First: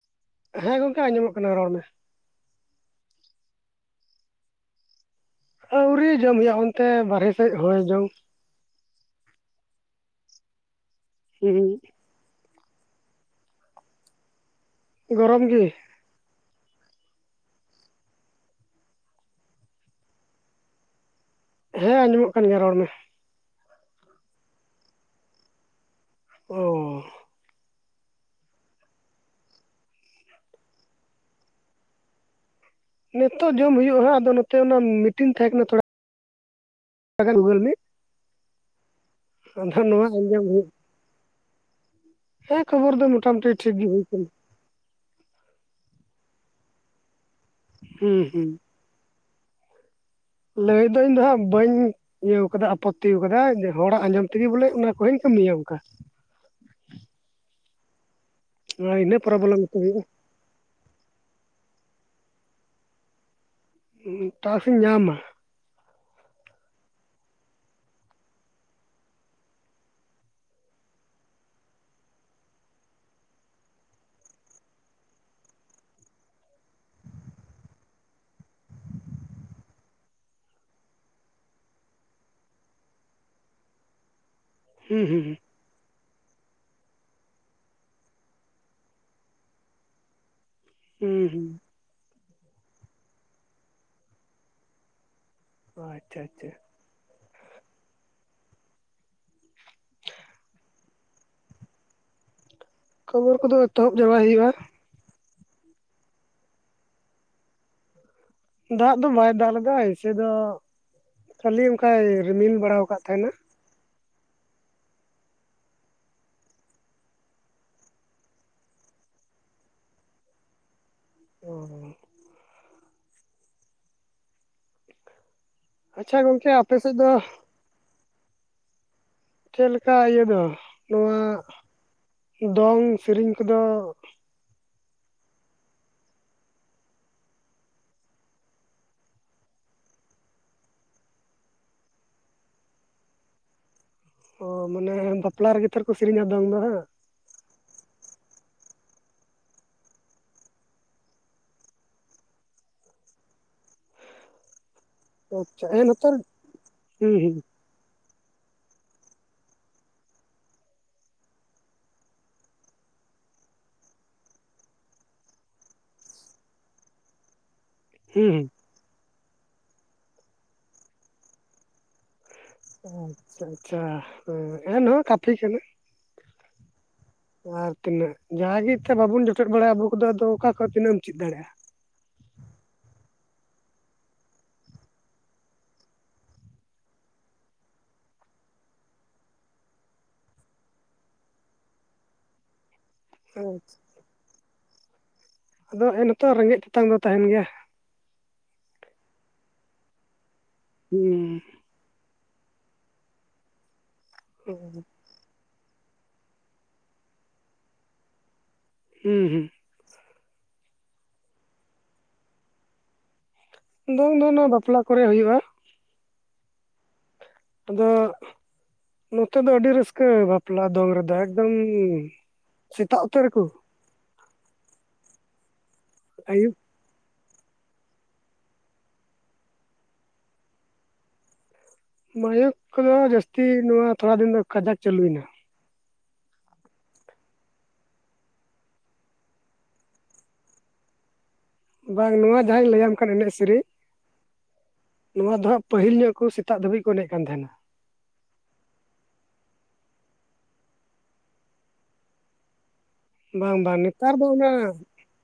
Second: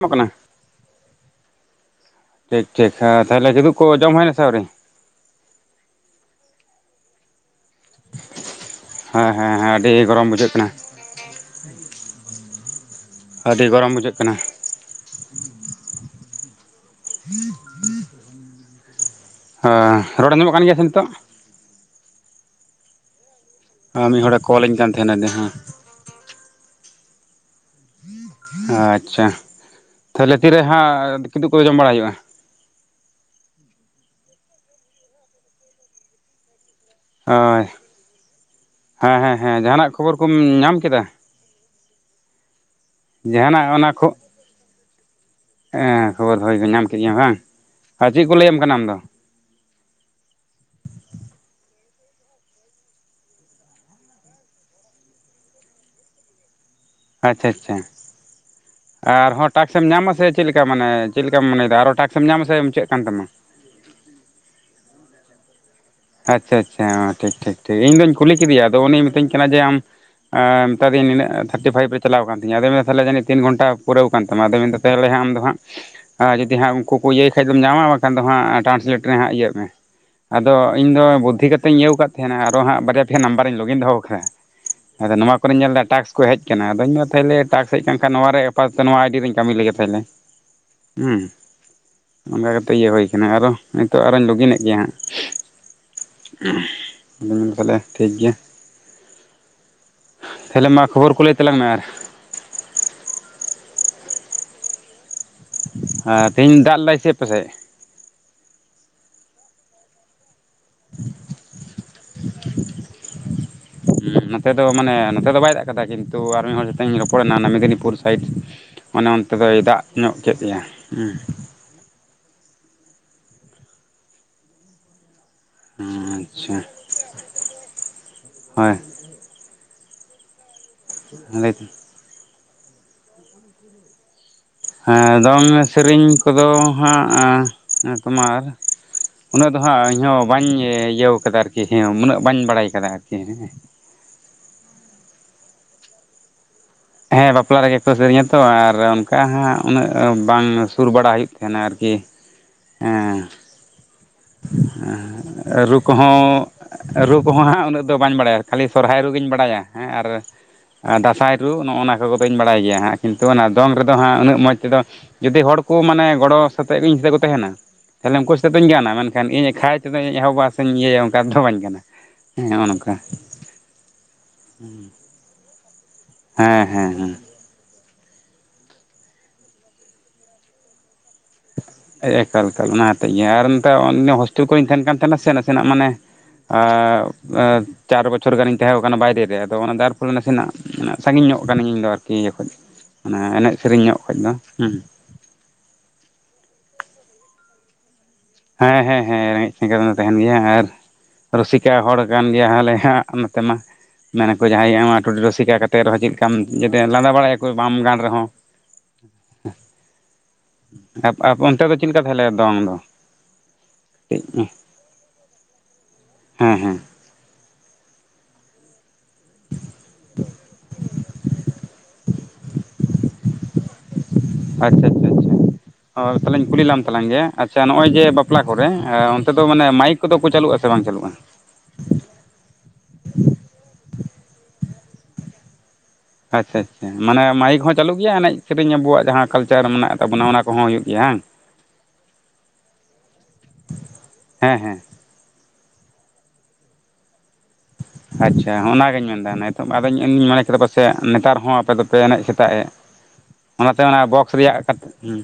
[unintelligible] ᱠᱟᱱᱟ ᱦᱮᱸ ᱜᱚᱝᱠᱮ ᱟᱸᱡᱚᱢᱚ ᱠᱟᱱᱟ ᱨᱚᱲ ᱢᱮ ᱴᱷᱤᱠ ᱴᱷᱤᱠ ᱛᱟᱦᱚᱞᱮ ᱠᱤᱫᱩᱵ ᱠᱚ ᱡᱚᱢ ᱦᱩᱭᱱᱟᱥᱮ ᱟᱣᱨᱤ? ᱟᱹᱣᱨᱤ ᱡᱚᱢ ᱦᱩᱭᱩᱜᱼᱟ ᱚᱱᱛᱮ ᱵᱟᱨᱦᱮ ᱥᱮᱫ ᱦᱚᱸᱭ ᱡᱚᱢᱼᱼ ᱦᱮᱸ ᱦᱮᱸ ᱦᱮᱸ ᱟᱹᱰᱤ ᱜᱚᱨᱚᱢ ᱵᱩᱡᱷᱟᱹᱜ ᱠᱟᱱᱟ᱾ ᱦᱩᱸᱸ ᱟᱹᱰᱤ ᱜᱚᱨᱚᱢ ᱵᱩᱡᱷᱟᱹᱜ ᱠᱟᱱᱟ᱾ ᱜᱚᱨᱚᱢ ᱜᱮ᱾ [unintelligible] ᱦᱮ ᱨᱚᱲ ᱟᱢᱚᱜ ᱠᱟᱱ ᱜᱮᱭᱟ ᱥᱮ ᱱᱤᱛᱚᱜ? ᱦᱮᱸ ᱟᱸᱡᱚᱢᱚᱜ ᱠᱟᱱ ᱜᱮᱭᱟ ᱨᱚᱲ ᱢᱮ ᱟ ᱢᱤᱫ ᱦᱚᱲᱮ ᱠᱚᱞᱤᱹᱧ ᱠᱟᱱ ᱛᱟᱦᱮᱱᱟ ᱱᱮᱦᱚ ᱚ ᱟᱪᱪᱷᱟ ᱛᱟᱦᱚᱞᱮ ᱛᱤᱨᱮ ᱦᱟᱸᱜ ᱠᱤᱫᱩᱜ ᱠᱚ ᱡᱚᱢ ᱵᱟᱲᱟᱭ ᱦᱩᱭᱩᱜᱼᱟ? ᱱᱤᱛᱳᱜ ᱡᱚᱢ ᱦᱩᱭᱩᱜᱟ ᱦᱟᱜ ᱟᱫᱚ ᱱᱚᱛᱮ ᱚᱱᱟ ᱢᱤᱴᱤᱝ ᱛᱟᱦᱮᱸ ᱠᱟᱱᱟ ᱛᱷᱚᱲᱟ [inaudible] ᱜᱩᱜᱩᱞ ᱦᱳᱭ ᱢᱤᱴ ᱦᱮᱸ ᱦᱮᱸ ᱦᱮᱸ ᱟᱫᱚ ᱡᱟᱦᱟᱱᱟᱜ ᱱᱚᱣᱟ ᱠᱷᱚᱵᱚᱨ ᱠᱚᱢ ᱟᱸᱡᱚᱢ ᱦᱩᱭᱩᱜ ᱧᱟᱢ ᱠᱮᱫᱟ? ᱦᱮᱸ ᱠᱷᱚᱵᱚᱨ ᱫᱚ ᱢᱚᱴᱟ ᱢᱩᱴᱤ ᱴᱷᱤᱠ ᱜᱮ ᱦᱩᱭ ᱟᱠᱟᱱᱟ ᱮ ᱠᱷᱚᱵᱚᱨ ᱦᱚᱭ ᱧᱟᱢ ᱠᱮᱫᱮᱭᱟᱢ ᱦᱟᱝ ᱟᱨ ᱦᱩᱸ ᱪᱮᱫ ᱠᱚ ᱦᱩᱸ ᱞᱮᱹᱭᱟᱢ ᱠᱟᱱᱟ ᱟᱢ ᱫᱚ? ᱞᱟᱹᱭ ᱫᱚ ᱤᱧᱫᱚ ᱦᱟᱸᱜ ᱵᱟᱹᱧ ᱤᱭᱟᱹ ᱠᱟᱫᱟ ᱟᱯᱚᱛᱛᱤ ᱠᱟᱫᱟ ᱡᱮ ᱦᱚᱲᱟᱜ ᱟᱸᱡᱚᱢ ᱛᱮᱜᱮ ᱵᱚᱞᱮ ᱚᱱᱟ ᱠᱚᱦᱚᱧ ᱠᱟᱹᱢᱤᱭᱟ ᱠᱟ ᱟᱪᱪᱷᱟ ᱟᱪᱪᱷᱟ ᱤᱱᱟᱹ ᱟᱨᱦᱚᱸ ᱯᱨᱚᱵᱞᱮᱢ ᱠᱚ ᱴᱟᱠᱥ ᱮᱢ ᱦᱩᱭᱩᱜᱼᱟ ᱧᱟᱢ ᱟ ᱥᱮ ᱪᱮᱫ ᱞᱮᱠᱟ ᱢᱟᱱᱮ ᱪᱮᱫ ᱞᱮᱠᱟᱢ ᱢᱚᱱᱮᱫᱟ ᱟᱨᱚ ᱴᱟᱠᱥ ᱮᱢ ᱧᱟᱢ ᱟᱥᱮ ᱢᱩᱪᱟᱹᱫ ᱠᱟᱱ ᱛᱟᱢᱟ [unintelligible] ᱴᱟᱥ ᱤᱧ ᱧᱟᱢᱟ ᱟᱪᱪᱷᱟ ᱟᱪᱪᱷᱟ ᱴᱷᱤᱠ ᱴᱷᱤᱠ ᱴᱷᱤᱠ ᱤᱧᱫᱩᱧ ᱠᱩᱞᱤ ᱠᱮᱫᱮᱭᱟ ᱟᱫᱚ ᱩᱱᱤᱭ ᱢᱤᱛᱟᱹᱧ ᱠᱟᱱᱟ ᱡᱮ ᱟᱢ ᱮ ᱢᱮᱛᱟᱹᱫᱤᱧᱟᱭ ᱱᱤᱱᱟᱹᱜ ᱛᱷᱟᱴᱴᱤ ᱯᱷᱟᱭᱤᱯ ᱨᱮ ᱪᱟᱣᱞᱟᱣ ᱟᱠᱟᱱ ᱛᱤᱧᱟ ᱟᱫᱚ ᱢᱮᱱ ᱮᱫᱟᱭ ᱛᱟᱦᱚᱞᱮ ᱡᱟᱹᱱᱤᱡ ᱛᱤᱱ ᱜᱷᱚᱱᱴᱟ ᱯᱩᱨᱟᱹᱣ ᱠᱟᱱ ᱛᱟᱢᱟ ᱟᱫᱚᱭ ᱢᱮᱱᱫᱟ ᱛᱟᱦᱚᱞᱮ ᱟᱢᱫᱚ ᱦᱟᱸᱜ ᱟᱨ ᱡᱩᱫᱤ ᱦᱟᱸᱜ ᱩᱱᱠᱩ ᱠᱚ ᱤᱭᱟᱹᱭ ᱠᱷᱟᱡ ᱫᱚᱢ ᱧᱟᱢᱟ ᱵᱟᱠᱷᱟᱱ ᱫᱚ ᱦᱟᱸᱜ ᱴᱨᱟᱱᱥᱞᱮᱴ ᱨᱮ ᱦᱟᱸᱜ ᱤᱭᱟᱹᱜ ᱢᱮ ᱟᱫᱚ ᱤᱧ ᱫᱚ ᱵᱩᱫᱽᱫᱷᱤ ᱠᱟᱛᱮᱧ ᱤᱭᱟᱹᱣ ᱟᱠᱟᱫ ᱛᱟᱦᱮᱱᱟ ᱟᱨᱚ ᱦᱟᱸᱜ ᱵᱟᱨᱭᱟ ᱯᱮᱭᱟ ᱱᱟᱢᱵᱟᱨᱤᱧ ᱞᱚᱜᱤᱱ ᱫᱚᱦᱚ ᱟᱠᱟᱫᱟ ᱦᱩᱸ ᱟᱫᱚ ᱦᱩᱸ ᱱᱚᱣᱟ ᱠᱚᱨᱮᱧ ᱧᱮᱞ ᱮᱫᱟ ᱴᱟᱠᱥ ᱠᱚ ᱦᱮᱡ ᱟᱠᱟᱱᱟ ᱟᱫᱚᱧ ᱢᱮᱱ ᱛᱟᱦᱚᱞᱮ ᱴᱟᱠᱥ ᱦᱮᱡ ᱟᱠᱟᱱ ᱠᱷᱟᱱ ᱱᱚᱣᱟᱨᱮ ᱟᱯᱟᱛᱚᱛᱚ ᱱᱚᱣᱟ ᱟᱭᱰᱤ ᱨᱮ ᱠᱟᱹᱢᱤ ᱞᱮᱜᱮ ᱛᱟᱦᱚᱞᱮ ᱦᱮᱸ ᱦᱩᱸ ᱦᱩᱸ ᱚᱱᱠᱟ ᱠᱟᱛᱮᱜ ᱤᱭᱟᱹ ᱦᱩᱭ ᱟᱠᱟᱱᱟ ᱟᱨ ᱱᱤᱛᱚᱜ ᱟᱨᱚᱧ ᱞᱚᱜᱤᱱᱮᱫ ᱜᱮᱭᱟ ᱦᱟᱸᱜ ᱦᱩᱸ ᱟᱪᱪᱷᱟ ᱟᱪᱪᱷᱟ [unintelligible] ᱟᱫᱟ ᱛᱟᱦᱚᱞᱮ ᱴᱷᱤᱠ ᱜᱮᱭᱟ ᱛᱟᱦᱚᱞᱮ ᱢᱟ ᱠᱷᱚᱵᱚᱨ ᱠᱚ ᱞᱟᱹᱭ ᱛᱟᱞᱟᱝ ᱢᱮ ᱟᱨ ᱠᱷᱚᱵᱚᱨ ᱠᱚᱫᱚ ᱮᱛᱚᱦᱚᱵ ᱪᱟᱵᱟᱭ ᱦᱩᱭᱩᱜᱼᱟ ᱦᱮᱸ ᱛᱮᱦᱮᱧ ᱫᱟᱜ ᱞᱮᱫᱟᱭ ᱥᱮ ᱮᱯᱮᱥᱮᱡ ᱫᱟᱜ ᱫᱚ ᱵᱟᱭ ᱫᱟᱜ ᱞᱮᱫᱟ ᱮᱭᱥᱮ ᱫᱚ ᱠᱷᱟᱹᱞᱤ ᱚᱱᱠᱟᱭ ᱨᱤᱢᱤᱞ ᱵᱟᱲᱟ ᱟᱠᱟᱫ ᱛᱟᱦᱮᱱᱟ [unintelligible] ᱦᱩ ᱱᱚᱛᱮ ᱫᱚ ᱢᱟᱱᱮ ᱱᱚᱛᱮ ᱫᱚ ᱵᱟᱭ ᱫᱟᱜ ᱠᱟᱫᱟ ᱠᱤᱱᱛᱩ ᱟᱨ ᱢᱤᱫ ᱦᱚᱲ ᱥᱚᱛᱮ ᱤᱧ ᱨᱚᱯᱚᱲᱮᱱᱟ ᱢᱮᱫᱽᱱᱤᱯᱩᱨ ᱥᱟᱭᱤᱰ ᱚᱱᱮ ᱚᱱᱛᱮ ᱫᱚᱭ ᱫᱟᱜ ᱧᱚᱜ ᱠᱮᱫ ᱜᱮᱭᱟ ᱦᱮᱸ ᱚ [unintelligible] ᱜᱚᱝᱠᱮ ᱟᱪᱪᱷᱟ ᱟᱯᱮ ᱥᱮᱫ ᱫᱚ ᱦᱳᱭ [unintelligible] ᱪᱮᱫ ᱞᱮᱠᱟ ᱤᱭᱟᱹ ᱫᱚ ᱱᱚᱣᱟ ᱫᱚᱝ ᱥᱮᱨᱮᱧ ᱠᱚᱫᱚ ᱦᱮᱸ ᱫᱚᱝ ᱥᱮᱨᱮᱧ ᱠᱚᱫᱚ ᱦᱟᱸᱜ ᱛᱳᱢᱟᱨ ᱩᱱᱟᱹᱜ ᱫᱚ ᱦᱟᱸᱜ ᱤᱧᱦᱚᱸ ᱵᱟᱹᱧ ᱤᱭᱟᱹᱣ ᱠᱟᱫᱟ ᱟᱨᱠᱤ ᱦᱮᱸ ᱩᱱᱟᱹᱜ ᱵᱟᱹᱧ ᱵᱟᱲᱟᱭ ᱠᱟᱫᱟ ᱟᱨᱠᱤ ᱦᱮᱸ ᱚ ᱢᱟᱱᱮ ᱵᱟᱯᱞᱟ ᱨᱮᱜᱮ ᱛᱷᱚᱨᱠᱚ ᱥᱮᱨᱮᱧᱟ ᱫᱚᱝ ᱫᱚᱦᱟᱸᱜ ᱦᱮᱸ ᱵᱟᱯᱞᱟ ᱨᱮᱜᱮ ᱠᱚ ᱥᱮᱨᱮᱧᱟ ᱛᱚ ᱟᱨ ᱚᱱᱠᱟ ᱦᱟᱸᱜ ᱩᱱᱟᱹᱜ ᱵᱟᱝ ᱥᱩᱨ ᱵᱟᱲᱟ ᱦᱩᱭᱩᱜ ᱛᱟᱦᱮᱱᱟ ᱟᱨᱠᱤ ᱦᱮ ᱦᱮ ᱟᱪᱪᱷᱟ ᱨᱩ ᱮᱱᱦᱚᱛᱚ ᱠᱚᱦᱚᱸ ᱦᱩᱸ ᱨᱩ ᱦᱩᱸ ᱠᱚᱦᱚᱸ ᱦᱟᱸᱜ ᱩᱱᱟᱹᱜ ᱫᱚ ᱵᱟᱹᱧ ᱵᱟᱲᱟᱭᱟ ᱠᱷᱟᱹᱞᱤ ᱥᱚᱨᱦᱟᱭ ᱨᱩᱜᱤᱧ ᱵᱟᱲᱟᱭᱟ ᱦᱮᱸ ᱟᱨ ᱫᱟᱸᱥᱟᱭ ᱨᱩ ᱱᱚᱜᱼᱱᱟ ᱠᱚᱫᱩᱧ ᱵᱟᱲᱟᱭ ᱜᱮᱭᱟ ᱦᱟᱸᱜ ᱠᱤᱱᱛᱩ ᱚᱱᱟ ᱫᱚᱝ ᱨᱮᱫᱚ ᱦᱟᱸᱜ ᱩᱱᱟᱹᱜ ᱢᱚᱡᱽ ᱛᱮᱫᱚ ᱡᱩᱚᱫᱤ ᱦᱚᱲ ᱠᱚ ᱢᱟᱱᱮ ᱜᱚᱲᱚ ᱥᱟᱛᱮᱜ ᱤᱧ ᱥᱟᱛᱮᱜ ᱠᱚ ᱛᱟᱦᱮᱱᱟ ᱛᱟᱦᱞᱮ ᱩᱱᱠᱩ ᱦᱩᱸ ᱥᱟᱛᱮᱜ ᱫᱚᱧ ᱜᱟᱱᱟ ᱢᱮᱱᱠᱷᱟᱱ ᱤᱧ ᱮᱠᱷᱟᱭ ᱛᱮᱫᱚ ᱤᱧ ᱮᱦᱚᱵᱟ ᱥᱮᱧ ᱤᱭᱟᱹᱭᱟ ᱚᱱᱠᱟ ᱫᱚ ᱵᱟᱹᱧ ᱜᱟᱱᱟ ᱦᱮᱸ ᱱᱚᱜᱼᱚ ᱱᱚᱝᱠᱟ ᱟᱪᱪᱷᱟ ᱟᱪᱪᱷᱟ ᱮᱱᱦᱚᱸ ᱠᱟᱛᱷᱤ ᱠᱟᱱᱟ ᱦᱮᱸ ᱦᱮᱸ ᱦᱩ ᱟᱨ ᱛᱤᱱᱟᱹᱜ ᱡᱟᱸᱦᱟ ᱜᱤ ᱛᱮᱫ ᱵᱟᱵᱚᱱ ᱡᱚᱴᱮᱫ ᱵᱟᱲᱟᱭᱟ ᱟᱵᱚ ᱠᱚᱫᱚ ᱟᱫᱚ ᱚᱠᱟ ᱠᱷᱚᱱ ᱟᱫᱚ ᱛᱤᱱᱟᱹᱜ ᱮᱢ ᱪᱮᱫ ᱫᱟᱲᱮᱭᱟᱜᱼᱟ ᱮᱠᱟᱞ ᱮᱠᱟᱞ ᱚᱱᱟ ᱟᱛᱮᱫ ᱜᱮ ᱟᱨ ᱱᱤᱛᱳᱜ ᱦᱳᱥᱴᱮᱞ ᱠᱚᱨᱮᱧ ᱛᱟᱦᱮᱱ ᱠᱟᱱ ᱛᱟᱦᱮᱱᱟ ᱥᱮ ᱱᱟᱥᱮᱱᱟᱜ ᱢᱟᱱᱮ ᱪᱟᱨ ᱵᱚᱪᱷᱚᱨ ᱜᱟᱱᱤᱧ ᱛᱟᱦᱮᱸ ᱠᱟᱱᱟ ᱵᱟᱭᱨᱮ ᱨᱮ ᱟᱫᱚ ᱚᱱᱟ ᱡᱟᱨ ᱯᱷᱚᱞᱮ ᱱᱟᱥᱮᱱᱟᱜ ᱢᱟᱱᱮ ᱥᱟᱺᱜᱤᱧ ᱧᱚᱜ ᱠᱟᱹᱱᱤᱧ ᱤᱧᱫᱚ ᱟᱨᱠᱤ ᱤᱭᱟᱹ ᱠᱷᱚᱡ ᱫᱚ ᱢᱟᱱᱮ ᱮᱱᱮᱡ ᱥᱮᱨᱮᱧ ᱧᱚᱜ ᱠᱷᱚᱱ ᱫᱚ ᱦᱚᱸ ᱟᱫᱚ ᱦᱮ ᱱᱤᱛᱚᱜ ᱨᱮᱸᱜᱮᱡ ᱛᱮᱛᱟᱝ ᱫᱚ ᱛᱟᱦᱮᱱ ᱜᱮᱭᱟ ᱦᱮᱸ ᱦᱮᱸ ᱦᱮᱸ ᱨᱮᱸᱜᱮᱡ ᱛᱮᱛᱟᱝ ᱫᱚ ᱛᱟᱦᱮᱱ ᱜᱮᱭᱟ ᱟᱨ ᱦᱩᱸ ᱯᱮ ᱦᱚᱲ ᱜᱟᱱ ᱡᱟᱸᱦᱟ ᱞᱮᱠᱟ ᱱᱚᱛᱮ ᱢᱟ ᱢᱮᱱᱟᱠᱚᱸ ᱡᱟᱦᱟᱸᱭ ᱴᱩᱰᱩ ᱨᱩᱥᱤᱠᱟ ᱠᱟᱱᱟᱭ ᱛᱮ ᱨᱮᱸᱦᱚ ᱪᱮᱫ ᱠᱟᱢ ᱡᱟᱛᱮ ᱞᱟᱸᱫᱟ ᱵᱟᱲᱟᱭᱟᱠᱚ ᱵᱟᱢ ᱜᱟᱱ ᱨᱮᱸᱦᱚ ᱦᱩᱸ ᱦᱩᱸ ᱛᱟ ᱯᱚᱨᱮ ᱚᱱᱛᱮ ᱫᱚ ᱪᱮᱫ ᱞᱮᱠᱟ ᱛᱟᱦᱮᱞᱮ ᱫᱚᱝ ᱫᱚ ᱫᱚᱝ ᱠᱟᱹᱡ ᱫᱚ ᱱᱚᱣᱟ ᱵᱟᱯᱞᱟ ᱠᱚᱨᱮ ᱦᱩᱭᱩᱜᱼᱟ ᱦᱮᱸ ᱦᱮᱸ ᱟᱫᱚ ᱱᱚᱛᱮ ᱫᱚ ᱟᱹᱰᱤ ᱨᱟᱹᱥᱠᱟᱹ ᱵᱟᱯᱞᱟ ᱫᱚᱝ ᱨᱮᱫᱚ ᱮᱠᱫᱚᱢ ᱥᱮᱛᱟᱜ ᱩᱛᱟᱹᱨᱟᱠᱩ ᱟᱪᱪᱷᱟ ᱟᱪᱪᱷᱟ ᱟᱪᱪᱷᱟ ᱚ ᱛᱟᱦᱚᱞᱮᱧ ᱟᱹᱭᱩᱵ ᱠᱩᱞᱤᱞᱮᱢ ᱛᱟᱞᱟᱝ ᱜᱮ [unintelligible] ᱟᱪᱪᱷᱟ ᱱᱚᱜᱼᱚᱭ ᱡᱮ ᱵᱟᱯᱞᱟ ᱠᱚᱨᱮ ᱚᱱᱛᱮ ᱫᱚ ᱢᱟᱱᱮ ᱢᱟᱭᱤᱠ ᱠᱚᱫᱚ ᱠᱚ ᱪᱟᱹᱞᱩᱜᱼᱟ ᱥᱮ ᱵᱟᱝ ᱪᱟᱹᱞᱩᱜᱼᱟ? ᱢᱟᱭᱤᱠ ᱠᱚᱫᱚ ᱡᱟᱹᱥᱛᱤ ᱱᱚᱣᱟ ᱛᱷᱚᱲᱟ ᱫᱤᱱ ᱫᱚ ᱠᱟᱡᱟᱠ ᱪᱟᱹᱞᱩᱭᱮᱱᱟ ᱟᱪᱪᱷᱟ ᱟᱪᱪᱷᱟ ᱢᱟᱱᱮ ᱢᱟᱭᱤᱠ ᱦᱚᱸ ᱪᱟᱞᱩᱜ ᱜᱮᱭᱟ ᱮᱱᱮᱡ ᱥᱮᱨᱮᱧ ᱟᱵᱚᱣᱟᱜ ᱡᱟᱦᱟᱸ ᱠᱟᱞᱪᱟᱨ ᱢᱮᱱᱟᱜ ᱛᱟᱵᱚᱱᱟ ᱚᱱᱟ ᱠᱚᱦᱚᱸ ᱦᱩᱭᱩᱜ ᱜᱮᱭᱟ ᱦᱟᱝ [inaudible] ᱵᱟᱝ ᱱᱚᱣᱟ ᱡᱟᱦᱟᱸᱧ ᱞᱟᱹᱭᱟᱢ ᱠᱟᱱ ᱮᱱᱮᱡ ᱥᱮᱨᱮᱧ ᱦᱮᱸ ᱦᱮᱸ ᱱᱚᱣᱟ ᱫᱚ ᱦᱟᱸᱜ ᱯᱟᱹᱦᱤᱞ ᱧᱚᱜ ᱠᱚ ᱥᱮᱛᱟᱜ ᱫᱷᱟᱹᱵᱤᱡ ᱠᱚ ᱮᱱᱮᱡ ᱠᱟᱱ ᱛᱟᱦᱮᱱᱟ ᱟᱪᱪᱷᱟ ᱚᱱᱟᱜᱤᱧ ᱢᱮᱱᱮᱫᱟ ᱱᱤᱛᱚᱜ ᱟᱫᱚᱧ ᱤᱧ ᱢᱚᱱᱮ ᱠᱮᱫᱟ ᱯᱟᱥᱮᱡ ᱱᱮᱛᱟᱨ ᱦᱚᱸ ᱟᱯᱮ ᱫᱚᱯᱮ ᱮᱱᱮᱡ ᱥᱮᱛᱟᱜ ᱮᱫ ᱵᱟᱝ ᱵᱟᱝ ᱚᱱᱟᱛᱮ ᱚᱱᱟ ᱱᱮᱛᱟᱨ ᱫᱚ ᱵᱚᱠᱥ ᱨᱮᱭᱟᱜ [unintelligible] ᱦᱩᱸ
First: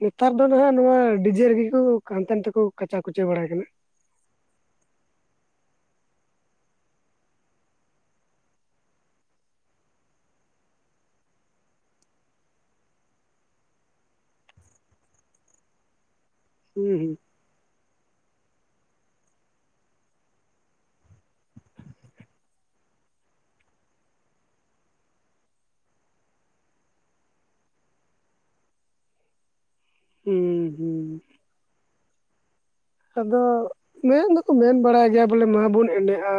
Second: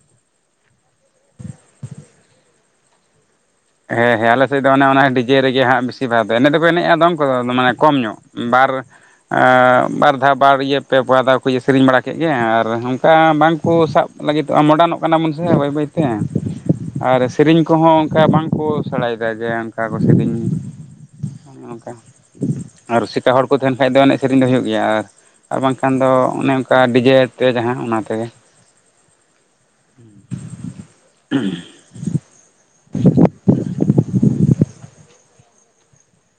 ᱱᱮᱛᱟᱨ ᱫᱚ ᱱᱟᱦᱟᱜ ᱱᱚᱣᱟ ᱰᱤᱡᱮ ᱨᱮᱜᱤ ᱠᱩ ᱦᱟᱱᱛᱮ ᱱᱟᱛᱮ ᱠᱩ ᱠᱟᱪᱟ ᱠᱩᱪᱟᱹ ᱵᱟᱲᱟᱭ ᱠᱟᱱᱟ ᱦᱮᱸ ᱦᱮᱸ ᱟᱞᱮᱥᱮᱫ ᱫᱚ ᱚᱱᱮ ᱚᱱᱟ ᱰᱤᱡᱮ ᱨᱮᱜᱮ ᱦᱟᱸᱜ ᱵᱤᱥᱤᱨ ᱵᱷᱟᱜ ᱫᱚ ᱮᱱᱮᱡ ᱫᱚᱠᱚ ᱮᱱᱮᱡᱼᱟ ᱫᱚᱝ ᱠᱚᱫᱚ ᱟᱫᱚ ᱢᱟᱱᱮ ᱠᱚᱢ ᱧᱚᱜ ᱵᱟᱨ ᱟ ᱵᱟᱨ ᱫᱷᱟᱣ ᱵᱟᱨ ᱤᱭᱟᱹ ᱯᱮ ᱯᱩᱣᱟ ᱫᱷᱟᱣ ᱠᱚ ᱥᱮᱨᱮᱧ ᱵᱟᱲᱟ ᱠᱮᱫ ᱜᱮ ᱟᱨ ᱚᱱᱠᱟ ᱵᱟᱝᱠᱚ ᱥᱟᱵ ᱞᱟᱹᱜᱤᱫᱚᱜᱼᱟ ᱢᱚᱰᱟᱱᱚᱜ ᱠᱟᱱᱟ ᱵᱚᱱ ᱥᱮ ᱵᱟᱹᱭ ᱵᱟᱹᱭᱛᱮ ᱦᱩᱸ ᱟᱨ ᱥᱮᱨᱮᱧ ᱠᱚᱦᱚᱸ ᱚᱱᱠᱟ ᱵᱟᱝ ᱵᱟᱠᱚ ᱥᱮᱬᱟᱭᱮᱫᱟ ᱡᱮ ᱚᱱᱠᱟ ᱠᱚ ᱥᱮᱨᱮᱧ ᱢᱟ ᱚᱱᱠᱟ ᱟᱨ ᱨᱩᱥᱤᱠᱟ ᱦᱚᱲ ᱠᱚ ᱛᱟᱦᱮᱱ ᱠᱷᱟᱡ ᱫᱚ ᱮᱱᱮᱡ ᱥᱮᱨᱮᱧ ᱫᱚ ᱦᱩᱭᱩᱜ ᱜᱮᱭᱟ ᱟᱨ ᱵᱟᱝᱠᱷᱟᱱ ᱫᱚ ᱚᱱᱮ ᱚᱱᱠᱟ ᱰᱤᱡᱮ ᱛᱮ ᱡᱟᱦᱟᱸ ᱚᱱᱟ ᱛᱮᱜᱮ ᱦᱩᱸ ᱦᱩᱸ ᱦᱩᱸ [unintelligible] ᱟᱫᱚ ᱢᱮᱱ ᱫᱚᱠᱚ ᱢᱮᱱ ᱵᱟᱲᱟᱭ ᱜᱮᱭᱟ ᱵᱚᱞᱮ ᱢᱟᱵᱚᱱ ᱮᱱᱮᱡᱼᱟ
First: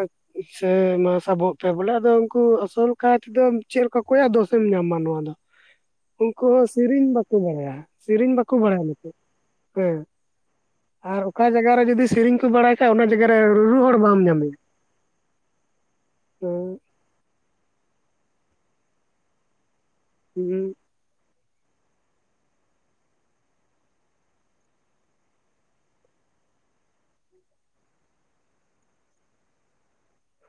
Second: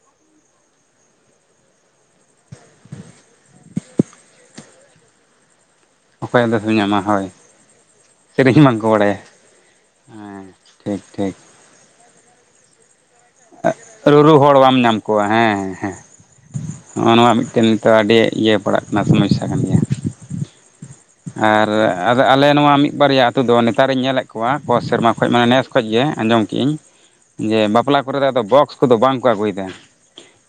ᱥᱮ ᱢᱟ ᱥᱟᱵᱚᱜ ᱯᱮ ᱵᱚᱞᱮ ᱟᱫᱚ ᱩᱱᱠᱩ ᱟᱥᱚᱞ ᱠᱟᱭ ᱛᱮᱫᱚ ᱪᱮᱫ ᱞᱮᱠᱟ ᱚᱠᱚᱭᱟᱜ ᱫᱳᱥ ᱮᱢ ᱧᱟᱢᱟ ᱱᱚᱣᱟ ᱫᱚ? [inaudible] ᱩᱱᱠᱩ ᱦᱚᱸ ᱮᱢ ᱧᱟᱢᱟ ᱥᱤᱨᱤᱧ ᱦᱳᱭ ᱵᱟᱠᱚ ᱵᱟᱲᱟᱭᱟ ᱥᱤᱨᱤᱧ ᱵᱟᱠᱚ ᱥᱮᱨᱮᱧ ᱵᱟᱲᱟᱭᱟ ᱵᱟᱝᱠᱚ ᱱᱤᱛᱚᱜ ᱦᱮᱸ ᱴᱷᱤᱠ ᱟᱨ ᱴᱷᱤᱠ ᱚᱠᱟ ᱡᱟᱭᱜᱟ ᱨᱮ ᱡᱩᱫᱤ ᱥᱤᱨᱤᱧ ᱠᱚ ᱵᱟᱲᱟᱭ ᱠᱷᱟᱡ ᱚᱱᱟ ᱡᱟᱭᱜᱟ ᱨᱮ ᱨᱩᱨᱩ ᱦᱚᱲ ᱵᱟᱢ ᱨᱩᱨᱩ ᱧᱟᱢᱮᱭᱟ ᱦᱚᱲ ᱵᱟᱢ ᱧᱟᱢ ᱠᱚᱣᱟ ᱦᱮᱸ ᱦᱮᱸ ᱦᱮᱸ ᱦᱩᱸ ᱱᱚᱜᱼᱚ ᱱᱚᱣᱟ ᱢᱤᱫᱴᱮᱱ ᱱᱤᱛᱚᱜ ᱟᱹᱰᱤ ᱤᱭᱟᱹ ᱯᱟᱲᱟᱜ ᱠᱟᱱᱟ ᱥᱚᱢᱚᱥᱥᱟ ᱠᱟᱱ ᱜᱮᱭᱟ ᱦᱩᱸ ᱟᱨ ᱟᱨ ᱟᱞᱮ ᱱᱚᱣᱟ ᱢᱤᱫ ᱵᱟᱨᱭᱟ ᱟᱹᱛᱩ ᱫᱚ ᱱᱮᱛᱟᱨᱤᱧ ᱧᱮᱞᱮᱫ ᱠᱚᱣᱟ ᱥᱮᱨᱢᱟ ᱠᱷᱚᱱ ᱢᱟᱱᱮ ᱱᱮᱥ ᱠᱷᱚᱡ ᱜᱮ ᱟᱸᱡᱚᱢ ᱠᱮ ᱟᱹᱧ ᱡᱮ ᱵᱟᱯᱞᱟ ᱠᱚᱨᱮ ᱫᱚ ᱟᱫᱚ ᱵᱚᱠᱥ ᱠᱚᱫᱚ ᱵᱟᱝ ᱠᱚ ᱟᱹᱜᱩᱭᱮᱫᱟ